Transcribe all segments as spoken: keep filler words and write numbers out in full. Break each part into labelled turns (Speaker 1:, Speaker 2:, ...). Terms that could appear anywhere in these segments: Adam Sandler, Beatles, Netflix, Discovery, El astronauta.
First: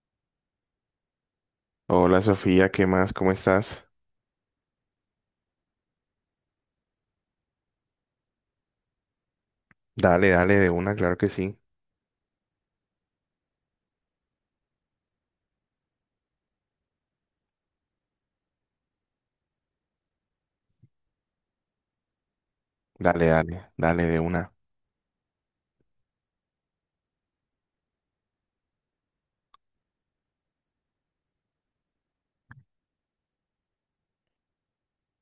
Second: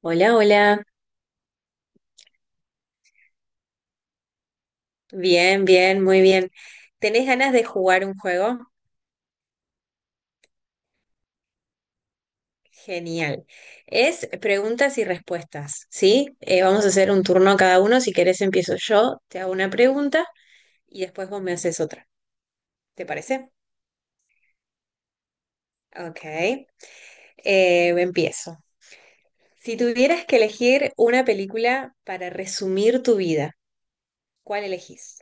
Speaker 1: Hola, hola.
Speaker 2: Hola Sofía, ¿qué más? ¿Cómo estás?
Speaker 1: Bien, bien, muy bien. ¿Tenés ganas de jugar un juego?
Speaker 2: Dale, dale de una, claro que sí.
Speaker 1: Genial. Es preguntas y respuestas, ¿sí? Eh, vamos a hacer un turno cada uno. Si querés empiezo yo, te hago una pregunta y después vos me haces otra. ¿Te
Speaker 2: Dale,
Speaker 1: parece?
Speaker 2: dale, dale de una.
Speaker 1: Ok. Eh, empiezo. Si tuvieras que elegir una película para resumir tu vida, ¿cuál elegís?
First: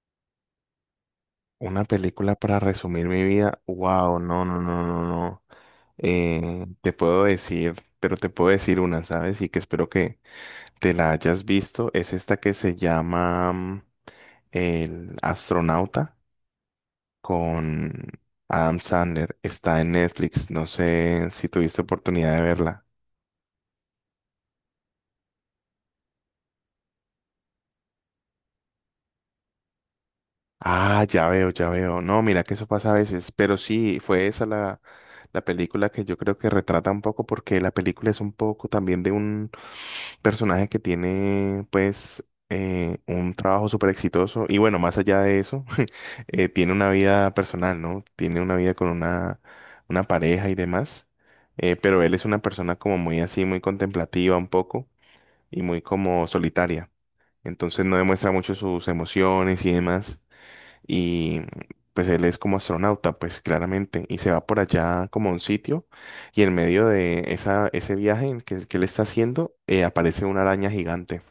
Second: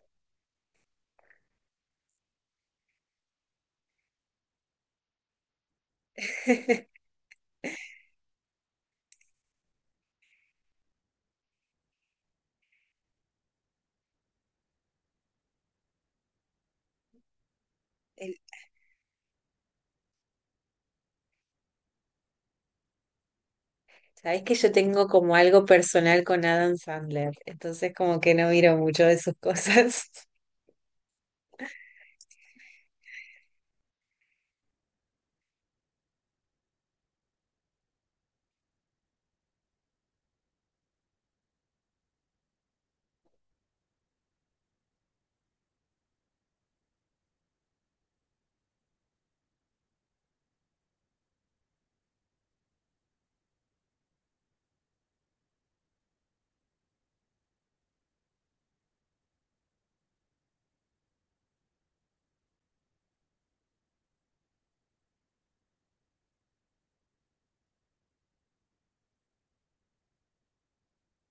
Speaker 2: Una película para resumir mi vida. Wow, no, no, no, no, no. Eh, te puedo decir, pero te puedo decir una, ¿sabes? Y que espero que te la hayas visto. Es esta que se llama mm, El astronauta con
Speaker 1: El-
Speaker 2: Adam Sandler. Está en Netflix. No sé si tuviste oportunidad de verla.
Speaker 1: Sabés que yo tengo como algo personal con Adam Sandler, entonces como que no miro mucho de sus cosas.
Speaker 2: Ah, ya veo, ya veo. No, mira que eso pasa a veces, pero sí, fue esa la, la película que yo creo que retrata un poco porque la película es un poco también de un personaje que tiene pues eh, un trabajo súper exitoso y bueno, más allá de eso, eh, tiene una vida personal, ¿no? Tiene una vida con una, una pareja y demás, eh, pero él es una persona como muy así, muy contemplativa un poco y muy como solitaria. Entonces no demuestra mucho sus emociones y demás y pues él es como astronauta, pues claramente, y se va por allá como a un sitio y en medio de esa, ese viaje en que, que él está haciendo eh, aparece una araña gigante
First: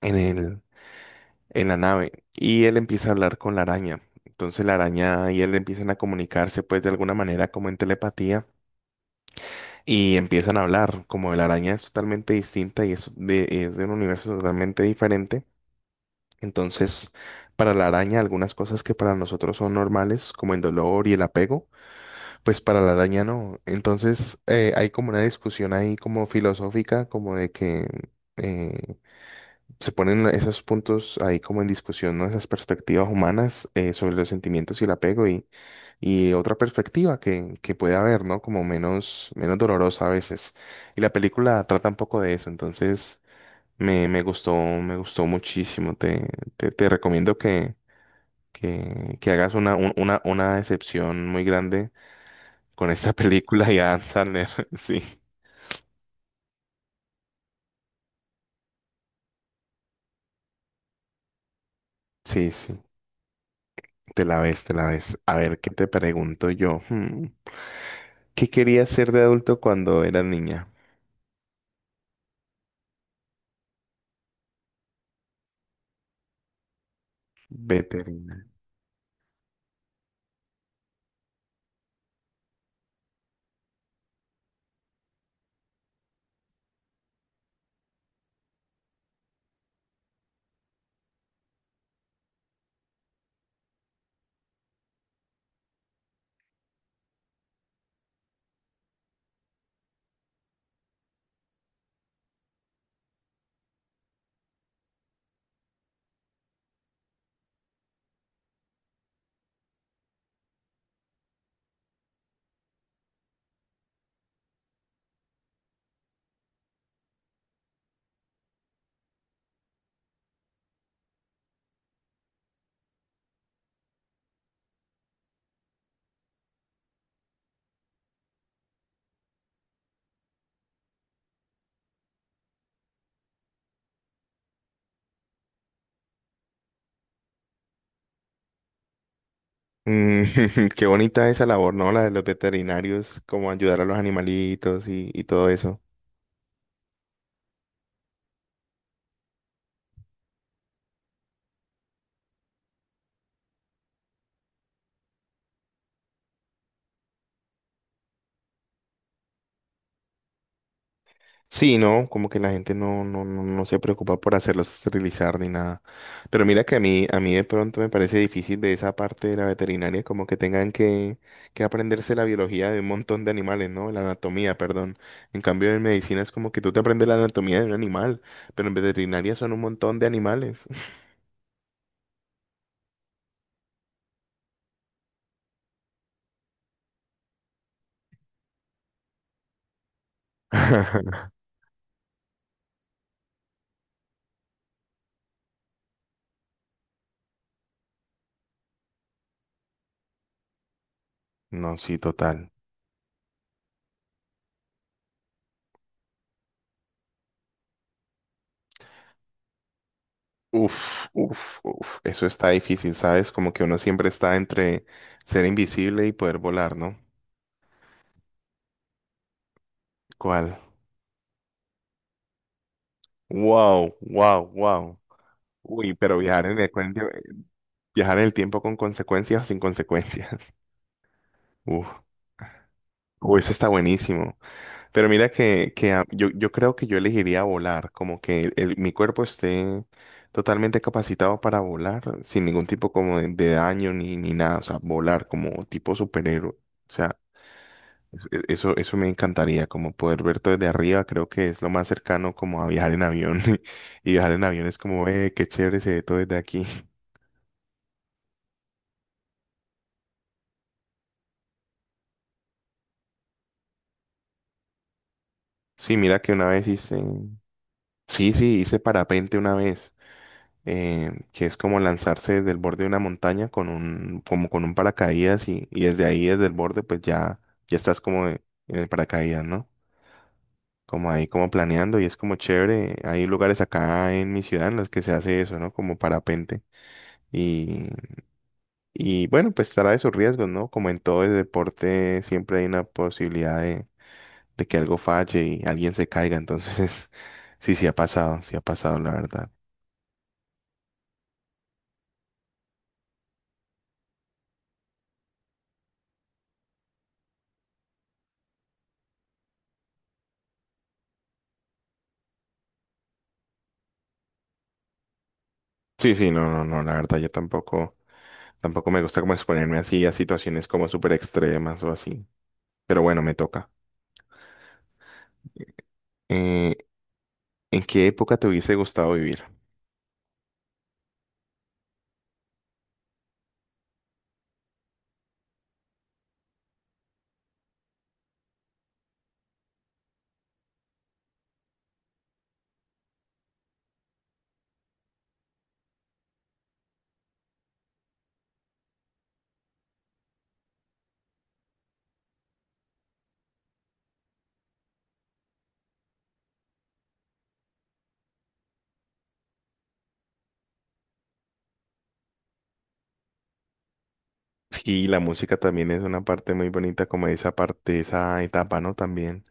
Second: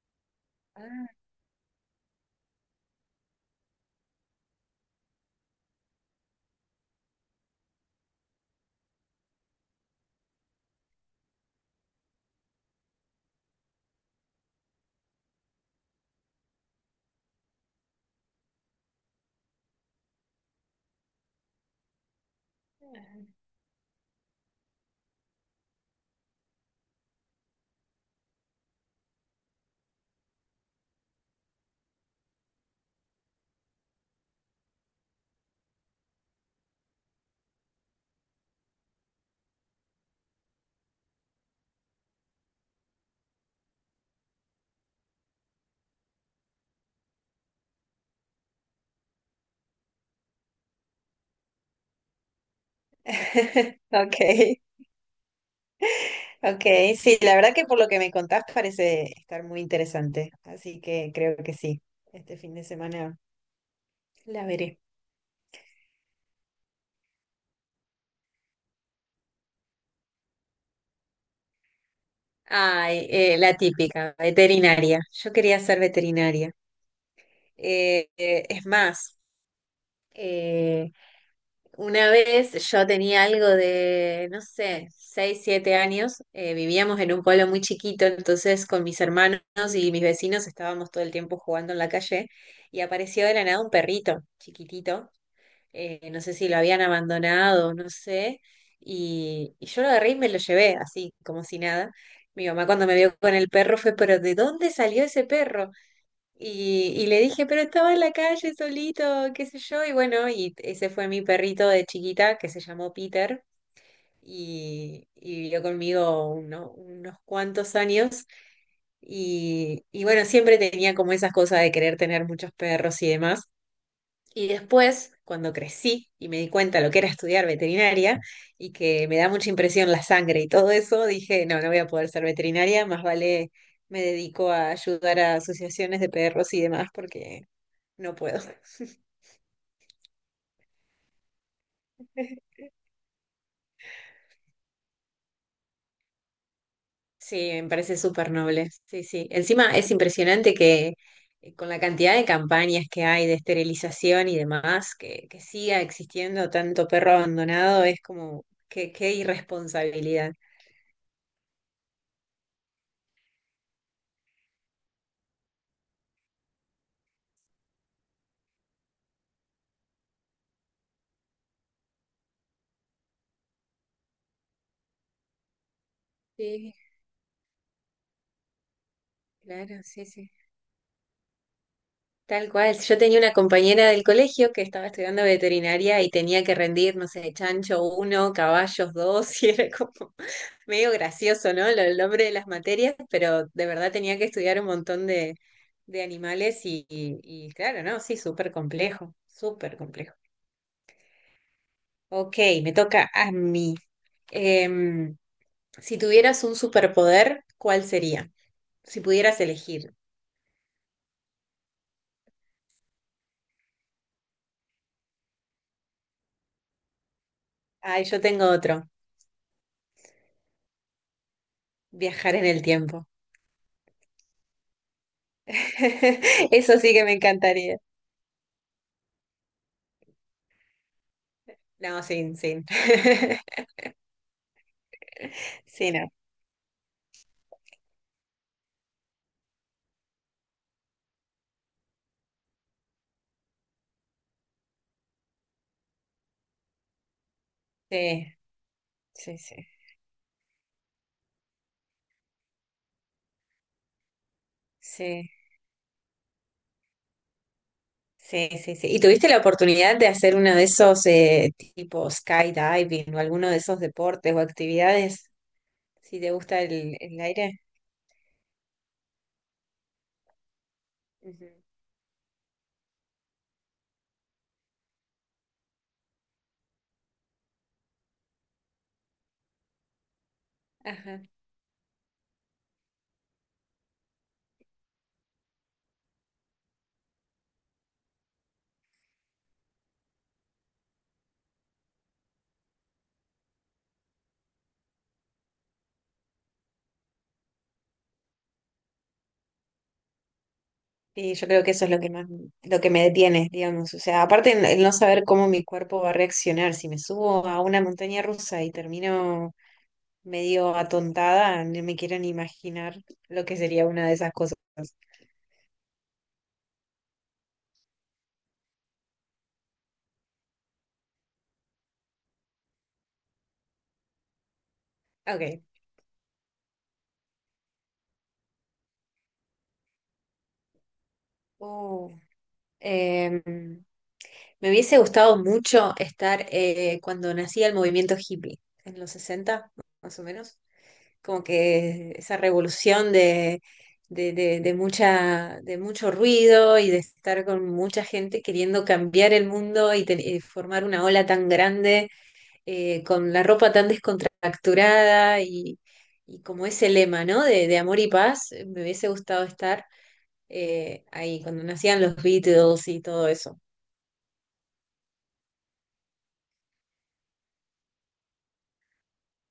Speaker 2: en el,
Speaker 1: Ah,
Speaker 2: en la nave y él empieza a hablar con la araña. Entonces la araña y él empiezan a comunicarse pues de alguna manera como en telepatía y empiezan a hablar, como la araña es totalmente distinta y es de, es de un universo totalmente diferente. Entonces, para la araña, algunas cosas que para nosotros son normales, como el dolor y el apego, pues para la araña no. Entonces eh, hay como una discusión ahí como filosófica, como de que eh, se ponen la- esos puntos ahí como en discusión, ¿no? Esas perspectivas humanas eh, sobre los sentimientos y el apego y, y otra perspectiva que, que puede haber, ¿no? Como menos, menos dolorosa a veces. Y la película trata un poco de eso, entonces me, me gustó, me gustó muchísimo. Te, te, te recomiendo que, que, que hagas una, un- una, una excepción muy grande con esta película y Adam Sandler,
Speaker 1: Okay,
Speaker 2: sí.
Speaker 1: okay, sí, la verdad que por lo que me contás parece estar muy interesante, así que creo que sí, este
Speaker 2: Sí,
Speaker 1: fin de
Speaker 2: sí,
Speaker 1: semana
Speaker 2: te la
Speaker 1: la
Speaker 2: ves, te
Speaker 1: veré.
Speaker 2: la ves. A ver, ¿qué te pregunto yo? Hmm, ¿Qué querías ser de adulto cuando eras niña?
Speaker 1: Ay, eh, la típica, veterinaria. Yo quería ser veterinaria. Eh, eh,
Speaker 2: Veterinario.
Speaker 1: es más, eh, una vez yo tenía algo de, no sé, seis siete años, eh, vivíamos en un pueblo muy chiquito, entonces con mis hermanos y mis vecinos estábamos todo el tiempo jugando en la calle y apareció de la nada un perrito chiquitito, eh, no sé si lo habían abandonado, no sé, y, y yo lo agarré y me lo llevé así, como si nada. Mi mamá cuando me vio con el perro fue, pero ¿de dónde salió ese perro? Y, y le dije, pero estaba en la calle solito, qué sé yo. Y bueno, y ese fue mi perrito de chiquita que se llamó Peter y, y vivió conmigo uno- unos cuantos años. Y, y bueno, siempre tenía como esas cosas de querer tener muchos perros y demás. Y después, cuando crecí y me di cuenta lo que era estudiar veterinaria y que me da mucha impresión la sangre y todo eso, dije, no, no voy a poder ser veterinaria, más vale me dedico a ayudar a asociaciones de perros y demás porque no puedo.
Speaker 2: Mm, qué bonita esa labor, ¿no? La de los veterinarios, como ayudar a los animalitos y, y todo eso.
Speaker 1: Sí, me parece súper noble. Sí, sí. Encima es impresionante que eh, con la cantidad de campañas que hay de esterilización y demás, que, que siga existiendo tanto perro abandonado, es como qué, qué irresponsabilidad.
Speaker 2: Sí, no, como que la gente no, no, no, no se preocupa por hacerlos esterilizar ni nada. Pero mira que a mí, a mí de pronto me parece difícil de esa parte de la veterinaria, como que tengan que, que aprenderse la biología de un montón de animales, ¿no? La anatomía, perdón. En cambio, en medicina es como que tú
Speaker 1: Sí,
Speaker 2: te aprendes la anatomía de un animal, pero en veterinaria son un
Speaker 1: claro,
Speaker 2: montón de
Speaker 1: sí, sí.
Speaker 2: animales.
Speaker 1: Tal cual. Yo tenía una compañera del colegio que estaba estudiando veterinaria y tenía que rendir, no sé, chancho uno, caballos dos, y era como medio gracioso, ¿no? Lo- El nombre de las materias, pero de verdad tenía que estudiar un montón de, de animales y, y- y claro, ¿no? Sí, súper complejo, súper complejo.
Speaker 2: No, sí,
Speaker 1: Ok,
Speaker 2: total.
Speaker 1: me toca a mí. Em, si tuvieras un superpoder, ¿cuál sería? Si pudieras elegir.
Speaker 2: Uf, uf, uf. Eso está difícil, ¿sabes? Como que uno siempre está entre ser invisible y poder volar, ¿no?
Speaker 1: Ay, yo tengo otro,
Speaker 2: ¿Cuál?
Speaker 1: viajar en el tiempo.
Speaker 2: Wow, wow, wow. Uy, pero viajar en el,
Speaker 1: Eso sí
Speaker 2: cuen-
Speaker 1: que me encantaría.
Speaker 2: viajar en el tiempo con consecuencias o sin consecuencias. Uf.
Speaker 1: No, sin, sin.
Speaker 2: Uy, eso está buenísimo. Pero mira que,
Speaker 1: Sí,
Speaker 2: que a-
Speaker 1: no.
Speaker 2: yo, yo creo que yo elegiría volar, como que el- mi cuerpo esté totalmente capacitado para volar, sin ningún tipo como de, de daño ni, ni nada. O sea, volar como tipo superhéroe. O sea,
Speaker 1: Sí,
Speaker 2: es- es- eso, eso me
Speaker 1: sí,
Speaker 2: encantaría,
Speaker 1: sí.
Speaker 2: como poder ver todo desde arriba, creo que es lo más cercano como a viajar en avión. Y viajar en avión es como,
Speaker 1: Sí,
Speaker 2: eh, qué chévere se ve todo desde aquí.
Speaker 1: sí, sí, sí. ¿Y tuviste la oportunidad de hacer uno de esos eh, tipo skydiving o alguno de esos deportes o actividades?
Speaker 2: Sí,
Speaker 1: Si
Speaker 2: mira
Speaker 1: te
Speaker 2: que una
Speaker 1: gusta
Speaker 2: vez hice,
Speaker 1: el, el aire.
Speaker 2: sí, sí, hice parapente una vez, eh, que
Speaker 1: Ujú.
Speaker 2: es como lanzarse desde el borde de una montaña con un, como con un paracaídas y, y desde ahí, desde el borde, pues ya, ya estás como en el paracaídas, ¿no? Como
Speaker 1: Ajá.
Speaker 2: ahí, como planeando y es como chévere. Hay lugares acá en mi ciudad en los que se hace eso, ¿no? Como parapente. Y, y bueno, pues trae sus riesgos, ¿no? Como en todo el deporte, siempre hay una posibilidad de que algo falle y alguien se caiga. Entonces, sí, sí ha pasado, sí ha pasado, la verdad.
Speaker 1: Y yo creo que eso es lo que más, lo que me detiene, digamos. O sea, aparte el el no saber cómo mi cuerpo va a reaccionar, si me subo a una montaña rusa y termino medio atontada, no me quiero ni imaginar lo que sería una de esas cosas.
Speaker 2: Sí, sí, no, no, no, la verdad, yo tampoco, tampoco me gusta como exponerme así a situaciones como súper extremas o así. Pero bueno, me toca.
Speaker 1: Ok.
Speaker 2: Eh, ¿en qué época te hubiese gustado vivir?
Speaker 1: Uh, em, me hubiese gustado mucho estar eh, cuando nacía el movimiento hippie, en los sesenta, más o menos. Como que esa revolución de, de, de, de mucha, de mucho ruido y de estar con mucha gente queriendo cambiar el mundo y, ten- y formar una ola tan grande eh, con la ropa tan descontracturada y, y como ese lema, ¿no? De, de amor y paz, eh, me hubiese gustado estar eh, ahí, cuando nacían los Beatles y todo eso.
Speaker 2: Sí, la música también es una parte muy bonita, como esa parte, esa etapa, ¿no? También.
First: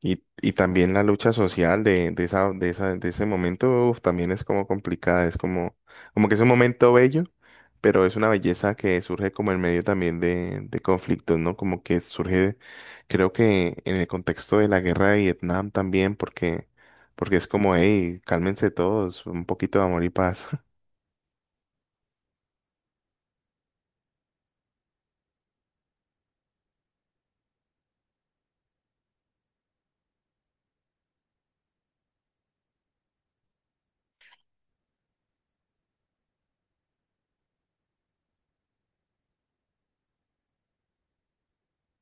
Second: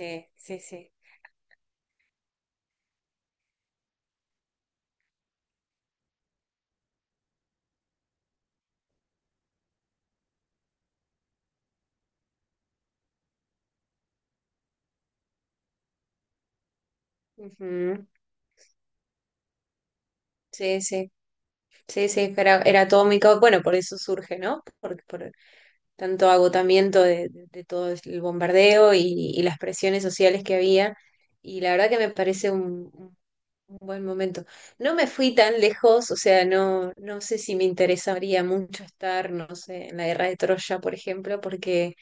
Speaker 2: Y, y
Speaker 1: sí, sí.
Speaker 2: también la lucha social de, de esa, de esa, de ese momento, uf, también es como complicada, es como, como que es un momento bello, pero es una belleza que surge como en medio también de, de conflictos, ¿no? Como que surge, creo que en el contexto de la guerra de Vietnam también, porque, porque es como,
Speaker 1: Ujú.
Speaker 2: hey, cálmense todos, un poquito de amor y paz.
Speaker 1: Sí, sí, sí, sí, era, era todo mi bueno, por eso surge, ¿no? Por, por tanto agotamiento de, de- de todo el bombardeo y, y las presiones sociales que había. Y la verdad que me parece un, Un buen momento. No me fui tan lejos, o sea, no, no sé si me interesaría mucho estar, no sé, en la guerra de Troya, por ejemplo, porque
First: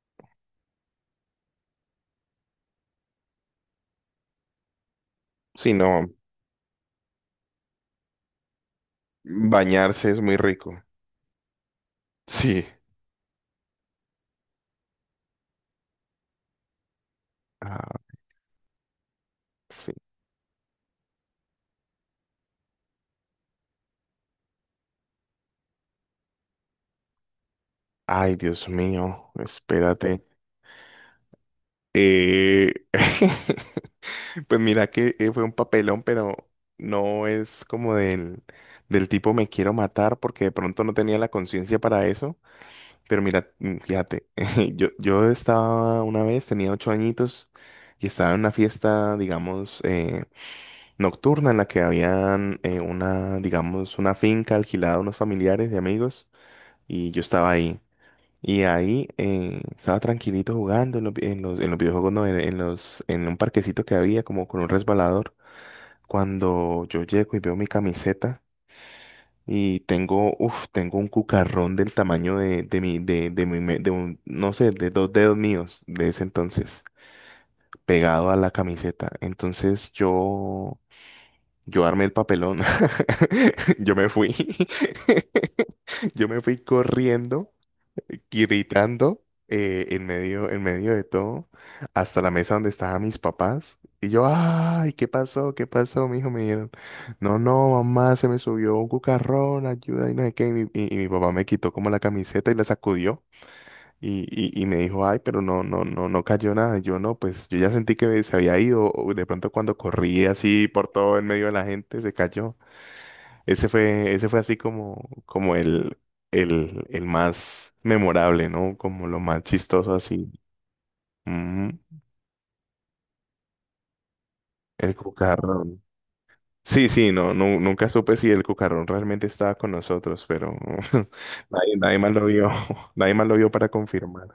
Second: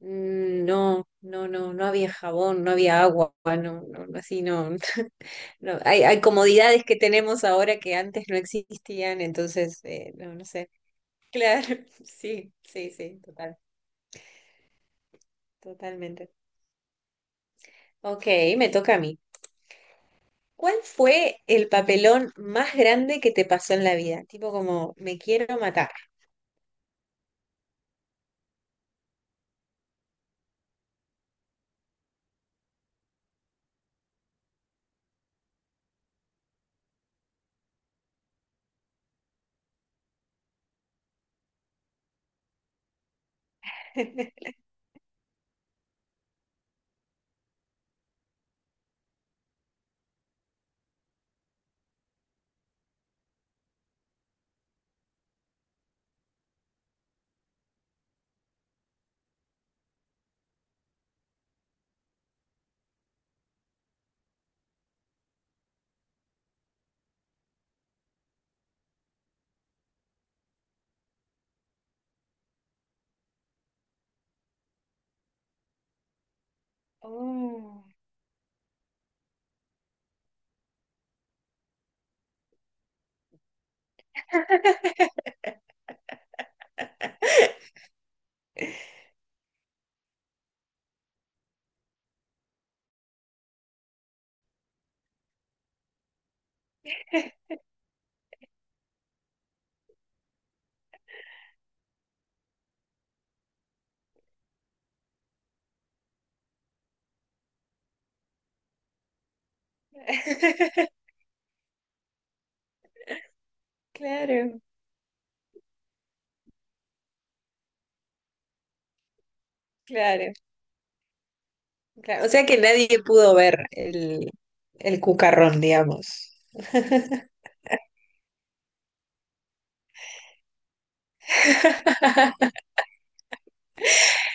Speaker 1: mm, no, no, no, no había jabón, no había agua, no, no, no, así no,
Speaker 2: Sí,
Speaker 1: no. Hay,
Speaker 2: no,
Speaker 1: hay comodidades que tenemos ahora que antes no existían, entonces,
Speaker 2: bañarse
Speaker 1: eh,
Speaker 2: es
Speaker 1: no,
Speaker 2: muy
Speaker 1: no sé.
Speaker 2: rico.
Speaker 1: Claro, sí,
Speaker 2: Sí.
Speaker 1: sí, sí, total, totalmente.
Speaker 2: Ah,
Speaker 1: Ok, me toca a mí.
Speaker 2: sí.
Speaker 1: ¿Cuál fue el papelón más grande que te pasó en la vida? Tipo como, me quiero matar.
Speaker 2: Ay, Dios mío, espérate. Eh... Pues mira que eh, fue un papelón, pero no es como del, del tipo me quiero matar porque de pronto no tenía la conciencia para eso. Pero mira, mm, fíjate, yo, yo estaba una vez, tenía ocho añitos y estaba en una fiesta, digamos, eh, nocturna en la que habían eh, una, digamos, una finca alquilada a unos familiares y amigos y yo estaba ahí. Y ahí eh, estaba tranquilito jugando en los, vi- en los, en los, videojuegos, no, en, en los, en un parquecito que había como con un resbalador cuando yo llego y veo mi camiseta y tengo, uf, tengo un cucarrón del tamaño de, de mi, de, de mi, me- de un, no sé, de dos dedos míos de ese entonces,
Speaker 1: Oh.
Speaker 2: pegado a la camiseta. Entonces yo, yo armé el papelón. Yo me fui. Yo me fui corriendo gritando eh, en medio, en medio de todo, hasta la mesa donde estaban mis papás. Y yo, ay, ¿qué pasó? ¿Qué pasó? Mi hijo me dijeron, no, no, mamá, se me subió un cucarrón, ayuda, y no sé qué. Y mi, y- y mi papá me quitó como la camiseta y la sacudió. Y, y, y me dijo, ay, pero no, no, no, no cayó nada. Y yo no, pues yo ya sentí que se había ido. O de pronto cuando corrí así por todo en medio de la gente, se cayó. Ese fue, ese fue así
Speaker 1: Claro,
Speaker 2: como, como el, el, el más memorable, ¿no? Como lo más chistoso así.
Speaker 1: claro,
Speaker 2: Ujú.
Speaker 1: claro. O sea que nadie pudo ver el,
Speaker 2: El
Speaker 1: el cucarrón,
Speaker 2: cucarrón.
Speaker 1: digamos.
Speaker 2: Sí, sí, no, nu- nunca supe si el cucarrón realmente estaba con nosotros, pero nadie, nadie más lo vio, nadie más lo vio para confirmar.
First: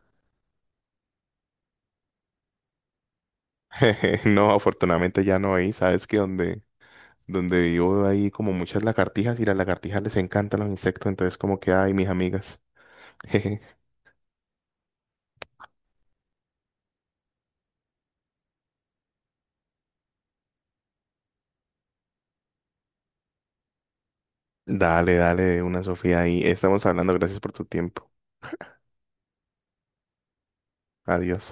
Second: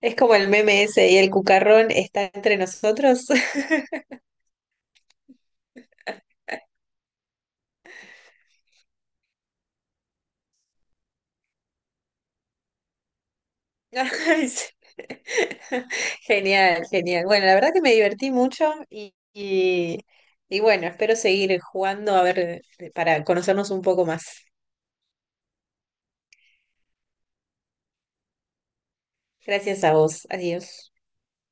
Speaker 1: Es como el meme ese, y el cucarrón está entre nosotros.
Speaker 2: No, afortunadamente ya no hay, sabes que donde, donde vivo hay como muchas lagartijas y las lagartijas les encantan los insectos, entonces como que, ay, mis amigas.
Speaker 1: Ay, sí. Genial, genial. Bueno, la verdad que me divertí mucho y, y, y bueno, espero seguir jugando a ver eh, para conocernos un poco más.
Speaker 2: Dale, dale, una Sofía ahí. Estamos hablando, gracias por tu tiempo.
Speaker 1: Gracias a vos. Adiós.
Speaker 2: Adiós.